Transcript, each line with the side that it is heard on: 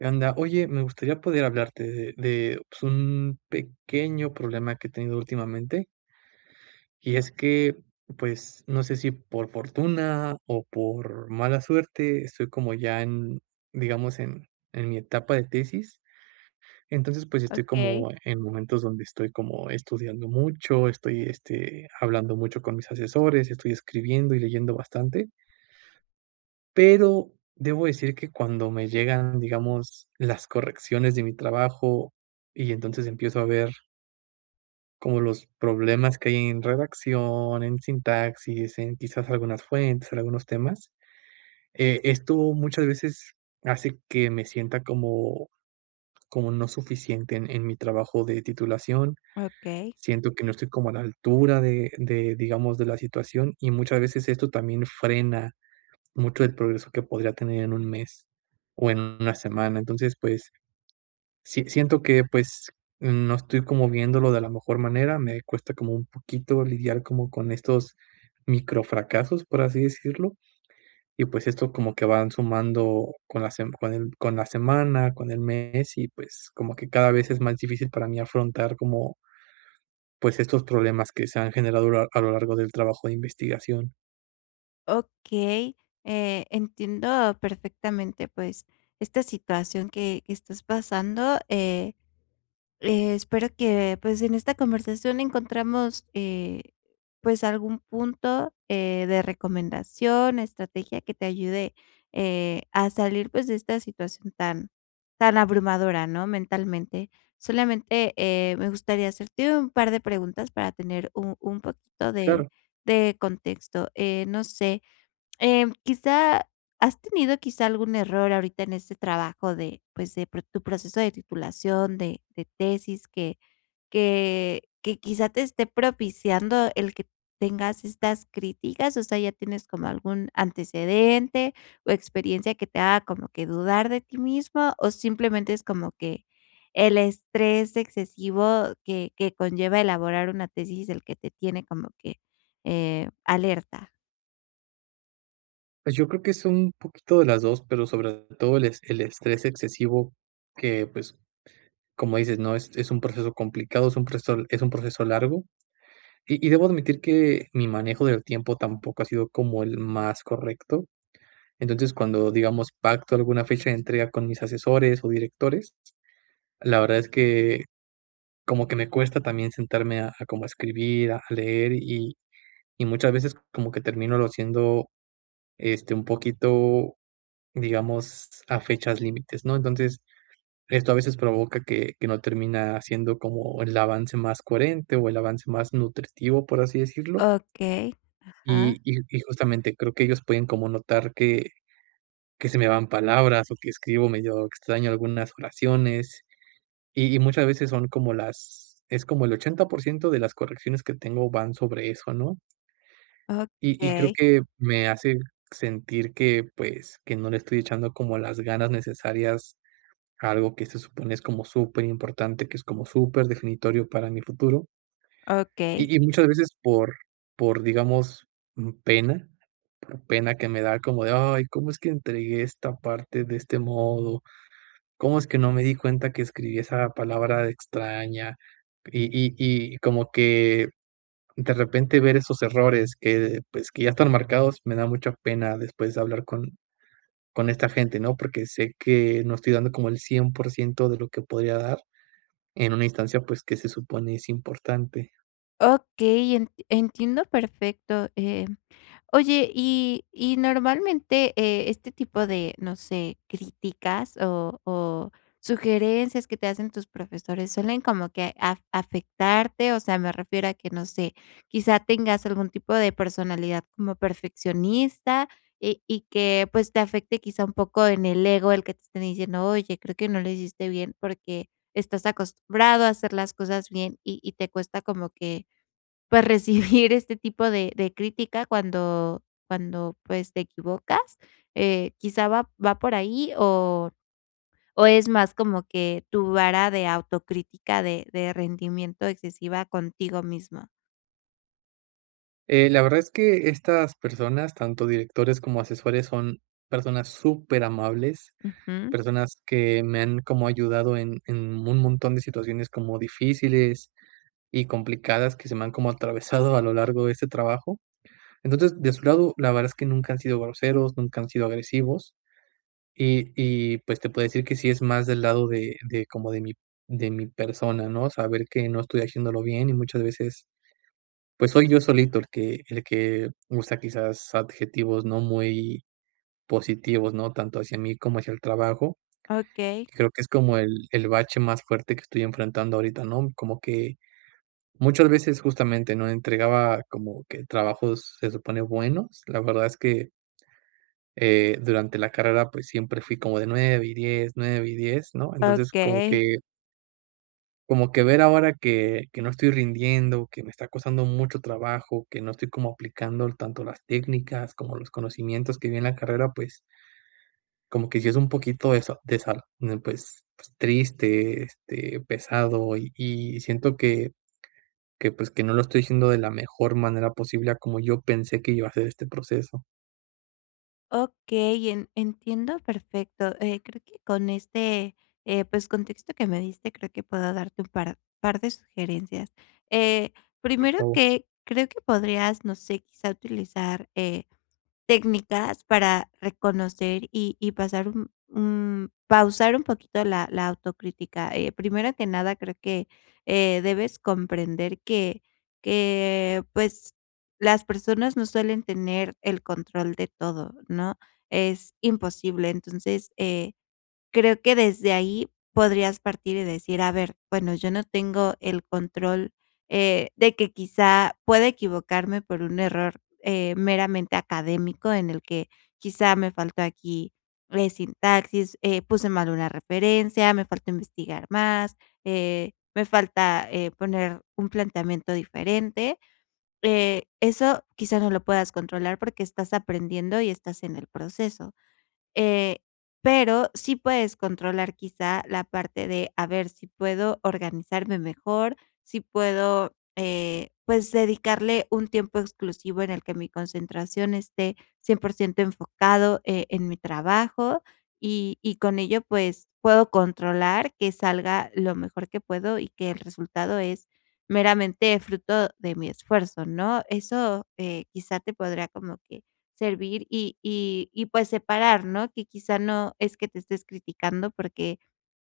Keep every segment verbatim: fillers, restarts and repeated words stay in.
right: ¿Qué onda? Oye, me gustaría poder hablarte de de, pues, un pequeño problema que he tenido últimamente. Y es que, pues, no sé, si por fortuna, o por mala suerte, estoy como ya en, digamos, en en mi etapa de tesis. Entonces, pues, estoy
left: Okey.
right: como en momentos donde estoy como estudiando mucho, estoy, este, hablando mucho con mis asesores, estoy escribiendo y leyendo bastante. Pero debo decir que cuando me llegan, digamos, las correcciones de mi trabajo, y entonces empiezo a ver como los problemas que hay en redacción, en sintaxis, en, quizás, algunas fuentes, en algunos temas. Eh, esto muchas veces hace que me sienta como, como no suficiente en en mi trabajo de titulación.
left: Okey.
right: Siento que no estoy como a la altura de de, digamos, de la situación. Y muchas veces esto también frena mucho el progreso que podría tener en un mes, o en una semana. Entonces pues, si siento que, pues, no estoy como viéndolo de la mejor manera, me cuesta como un poquito lidiar como con estos microfracasos, por así decirlo. Y pues, esto como que van sumando con la sem con el con la semana, con el mes. Y pues, como que cada vez es más difícil para mí afrontar como pues, estos problemas que se han generado a lo lo largo del trabajo de investigación.
left: Okey. Eh, entiendo perfectamente, pues, esta situación que, que estás pasando, eh, espero que, pues, en esta conversación encontremos, eh, pues, algún punto, eh, de recomendación, estrategia que te ayude, eh, a salir, pues, de esta situación tan tan abrumadora, ¿no?, mentalmente. Solamente, eh, me gustaría hacerte un par de preguntas, para tener u un poquito de
right: Claro.
left: de contexto. Eh, no sé, em, quizá ¿has tenido quizá algún error ahorita en este trabajo de, pues, de pro tu proceso de titulación de de tesis que que que, quizá, te esté propiciando el que tengas estas críticas. O sea, ya tienes como algún antecedente, o experiencia que te haga como que dudar de ti mismo, o simplemente es como que el estrés excesivo, que que conlleva elaborar una tesis el que te tiene como que, eh, alerta?
right: Pues, yo creo que, es un, poquito de las dos, pero sobre todo el es el estrés excesivo, que, pues, como dices, ¿no?, es es un proceso complicado, es un proceso, es un proceso largo. Y y debo admitir que, mi manejo del tiempo tampoco ha sido como el más correcto. Entonces, cuando digamos pacto alguna fecha de entrega con mis asesores, o directores, la verdad es que, como que me cuesta también sentarme a a como a escribir, a leer, y y muchas veces como que termínolo haciendo, este, un poquito, digamos a fechas límites, ¿no? Entonces esto a veces provoca que que no termina siendo como el avance más coherente, o el avance más nutritivo, por así decirlo
left: Okey, ajá.
right: y y y justamente creo que, ellos pueden como notar que, que se me van palabras, o que escribo medio extraño algunas oraciones. Y y muchas veces son como las es como el ochenta por ciento de las correcciones que tengo, van sobre eso, ¿no? y y creo
left: Okey.
right: que, me hace sentir que, pues, que no le estoy echando como las ganas necesarias, a algo que se supone es como superimportante, que es como superdefinitorio para mi futuro
left: Okey.
right: y y muchas veces por, por, digamos, pena, por pena que me da como de: "Ay, ¿cómo es que entregué esta parte de este modo?, ¿cómo es que no me di cuenta que escribí esa palabra de extraña?". Y y y, como que, de repente ver esos errores que, pues que, ya están marcados, me da mucha pena después de hablar con con esta gente, ¿no? Porque sé que, no estoy dando como el cien por ciento de lo que podría dar, en una instancia, pues, que se supone es importante.
left: Okey, en entiendo perfecto, eh. Oye, y y normalmente, eh, este tipo de, no sé, críticas, o o sugerencias que te hacen tus profesores, ¿suelen como que af afectarte? O sea, me refiero a que no sé, quizá, tengas algún tipo de personalidad como perfeccionista, eh, y que, pues, te afecte, quizá, un poco en el ego, el que te estén diciendo: "Oye, creo que no lo hiciste bien". Porque estás acostumbrado a hacer las cosas bien, y y te cuesta como que, pues, recibir este tipo de de crítica cuando cuando, pues, te equivocas. Eh, quizá, va va por ahí, o, o es más como que tu vara de autocrítica de de rendimiento excesiva contigo misma.
right: Eh, la verdad es que estas personas, tanto directores como asesores, son personas superamables.
left: Ujú.
right: Personas que me han como ayudado en en un montón de situaciones como difíciles y complicadas que se me han como atravesado a lo largo de este trabajo. Entonces, de su lado, la verdad es que nunca han sido groseros, nunca han sido agresivos, y y, pues, te puedo decir que sí es más del lado de de como de mi de mi persona, ¿no? Saber que no estoy haciéndolo bien y muchas veces, pues soy yo solito el que el que usa, quizás, adjetivos no muy positivos, ¿no?, tanto hacia mí como hacia el trabajo.
left: Okey.
right: Creo que es como el el bache más fuerte que estoy enfrentando ahorita, ¿no? Como que, muchas veces, justamente, ¿no?, entregaba como que trabajos se supone buenos. La verdad es que eh, durante la carrera. Pues, siempre fui como de nueve y diez, nueve y diez, ¿no? Entonces como
left: Okey.
right: que Como que ver ahora que que no estoy rindiendo, que me está costando mucho trabajo, que no estoy como aplicando tanto las técnicas como los conocimientos que vi en la carrera, pues como que si es un poquito de eso, de sal, ¿no? Pues, pues triste, este, pesado, y y siento que que, pues, que no lo estoy haciendo de la mejor manera posible a como yo pensé que iba a ser este proceso.
left: Okey, en entiendo perfecto, eh, creo que con este, eh, pues, contexto que me diste, creo que puedo darte un par, par de sugerencias. Eh,
right: Por
left: primero
right: favor.
left: que creo que podrías, no sé, quizá, utilizar, eh, técnicas para reconocer, y y pasar un un pausar un poquito la la autocrítica. Eh, primero que nada, creo que, eh, debes comprender que que pues, las personas no suelen tener el control de todo, ¿no? Es imposible. Entonces, eh, creo que desde ahí podrías partir, y decir: "A ver, bueno, yo no tengo el control, eh, de que, quizá, pueda equivocarme por un error, eh, meramente académico en el que, quizá, me faltó aquí, eh, sintaxis, eh, puse mal una referencia, me falta investigar más, eh, me falta, eh, poner un planteamiento diferente". Eh, eso quizás no lo puedas controlar, porque estás aprendiendo y estás en el proceso. Eh, pero sí puedes controlar, quizá, la parte de a ver si puedo organizarme mejor, si puedo, eh, pues, dedicarle un tiempo exclusivo en el que mi concentración esté cien por ciento enfocado, eh, en mi trabajo. Y y con ello, pues, puedo controlar que salga lo mejor que puedo, y que el resultado es meramente fruto de mi esfuerzo, ¿no? Eso, eh, quizá te podría como que servir, y y y pues, separar, ¿no?, que, quizá, no es que te estés criticando, porque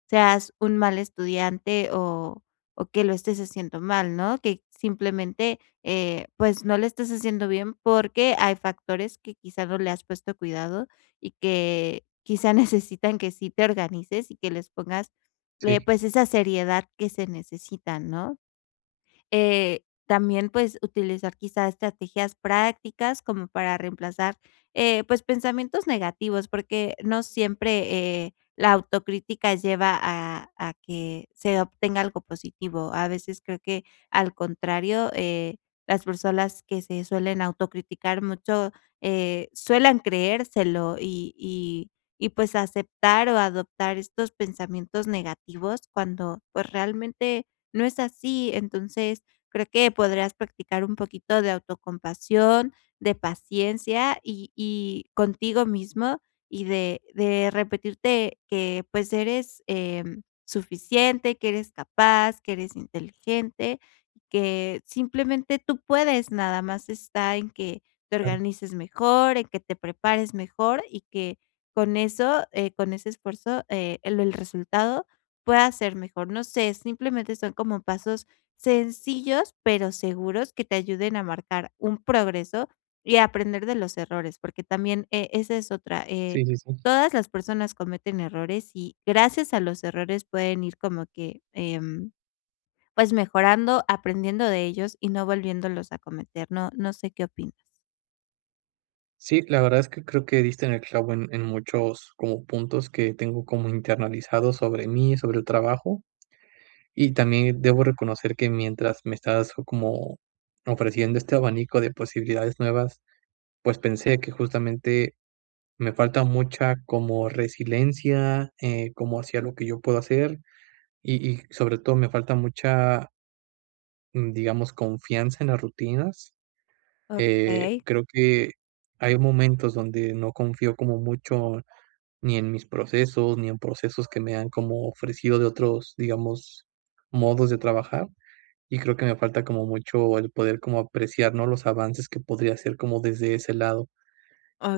left: seas un mal estudiante, o o que lo estés haciendo mal, ¿no? Que simplemente, eh, pues, no lo estés haciendo bien, porque hay factores que, quizá, no le has puesto cuidado y que, quizá, necesitan que sí te organices, y que les pongas, eh,
right: Sí.
left: pues, esa seriedad que se necesita, ¿no? Eh, también, pues, utilizar, quizá, estrategias prácticas como para reemplazar, eh, pues, pensamientos negativos, porque no siempre, eh, la autocrítica lleva a a que se obtenga algo positivo. A veces creo que, al contrario, eh, las personas que se suelen autocriticar mucho, eh, suelen creérselo. Y y y pues, aceptar, o adoptar estos pensamientos negativos cuando, pues, realmente no es así. Entonces, creo que podrías practicar un poquito de autocompasión, de paciencia y y contigo mismo y de de repetirte que, pues, eres, eh, suficiente, que eres capaz, que eres inteligente, que simplemente tú puedes. Nada más está, en que te
right: Claro.
left: organices mejor, en que te prepares mejor y que con eso, eh, con ese esfuerzo, eh, el el resultado pueda ser mejor. No sé, simplemente son como pasos sencillos, pero seguros, que te ayuden a marcar un progreso, y a aprender de los errores, porque también, eh, esa es otra. Eh,
right: Sí, sí, sí.
left: todas las personas cometen errores. Y gracias a los errores pueden ir como que, em, pues, mejorando, aprendiendo de ellos y no volviéndolos a cometer, ¿no? No sé qué opinas.
right: Sí, la verdad es que, creo que, diste en el clavo en en muchos como puntos que tengo como internalizados sobre mí y sobre el trabajo. Y también debo reconocer que mientras me estás como ofreciendo este abanico de posibilidades nuevas, pues, pensé que justamente, me falta mucha como resiliencia, eh, como hacía lo que yo puedo hacer, y y sobre todo, me falta mucha mm, digamos confianza en las rutinas. Eh,
left: Okey.
right: creo que hay momentos donde no confío como mucho, ni en mis procesos, ni en procesos que me han como ofrecido de otros, digamos, modos de trabajar. Y creo que me falta como mucho el poder como apreciar, ¿no?, los avances que podría hacer como desde ese lado.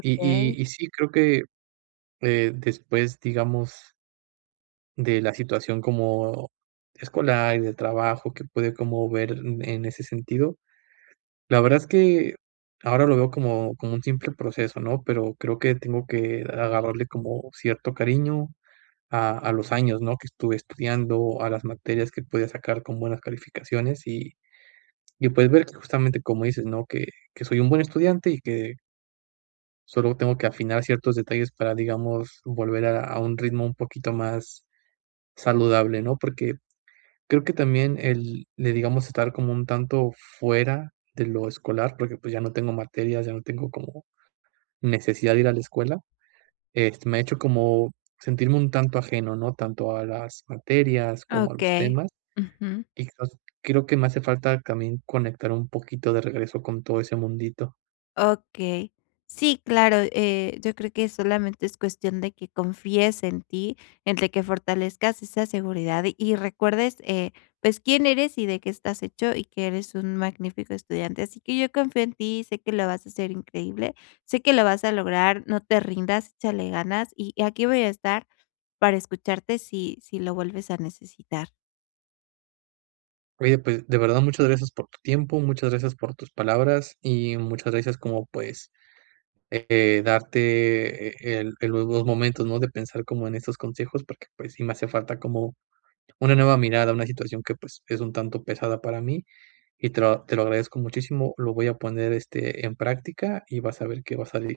right: Y y y sí, creo que, eh, después, digamos de la situación como, escolar, y de trabajo que puede como ver en ese sentido, la verdad es que, ahora lo veo como, como un simple proceso, ¿no?, pero creo que tengo que agarrarle como cierto cariño a a los años, ¿no?, que estuve estudiando, a las materias que pude sacar con buenas calificaciones, y, y, pues, ver que justamente como dices, ¿no?, que que soy un buen estudiante, y que Solo tengo que afinar ciertos detalles para, digamos, volver a a un ritmo un poquito más saludable, ¿no? Porque creo que también el le digamos estar como un tanto fuera de lo escolar, porque, pues, ya no tengo materias, ya no tengo como necesidad de ir a la escuela. Este, me ha hecho como sentirme un tanto ajeno, ¿no?, tanto a las materias, como a los
left: Okey.
right: temas,
left: Ujú.
right: y los creo que me hace falta también conectar un poquito de regreso con todo ese mundito.
left: Okey. Sí, claro, eh, yo creo que solamente es cuestión de que confíes en ti, en de que fortalezcas esa seguridad. Y recuerdes, eh, pues, quién eres, y de qué estás hecho, y que eres un magnífico estudiante. Así que yo confío en ti, y sé que lo vas a hacer increíble, sé que lo vas a lograr, no te rindas, échale ganas y aquí voy a estar para escucharte si si lo vuelves a necesitar.
right: Oye, pues, de verdad, muchas gracias por tu tiempo, muchas gracias por tus palabras, y muchas gracias como, pues, eh, darte, eh, el el los dos momentos, ¿no?, de pensar como en estos consejos. Porque, pues, sí me hace falta como una nueva mirada, una situación que, pues, es un tanto pesada para mí, y te lo te lo agradezco muchísimo, lo voy a poner, este, en práctica y vas a ver que va a salir.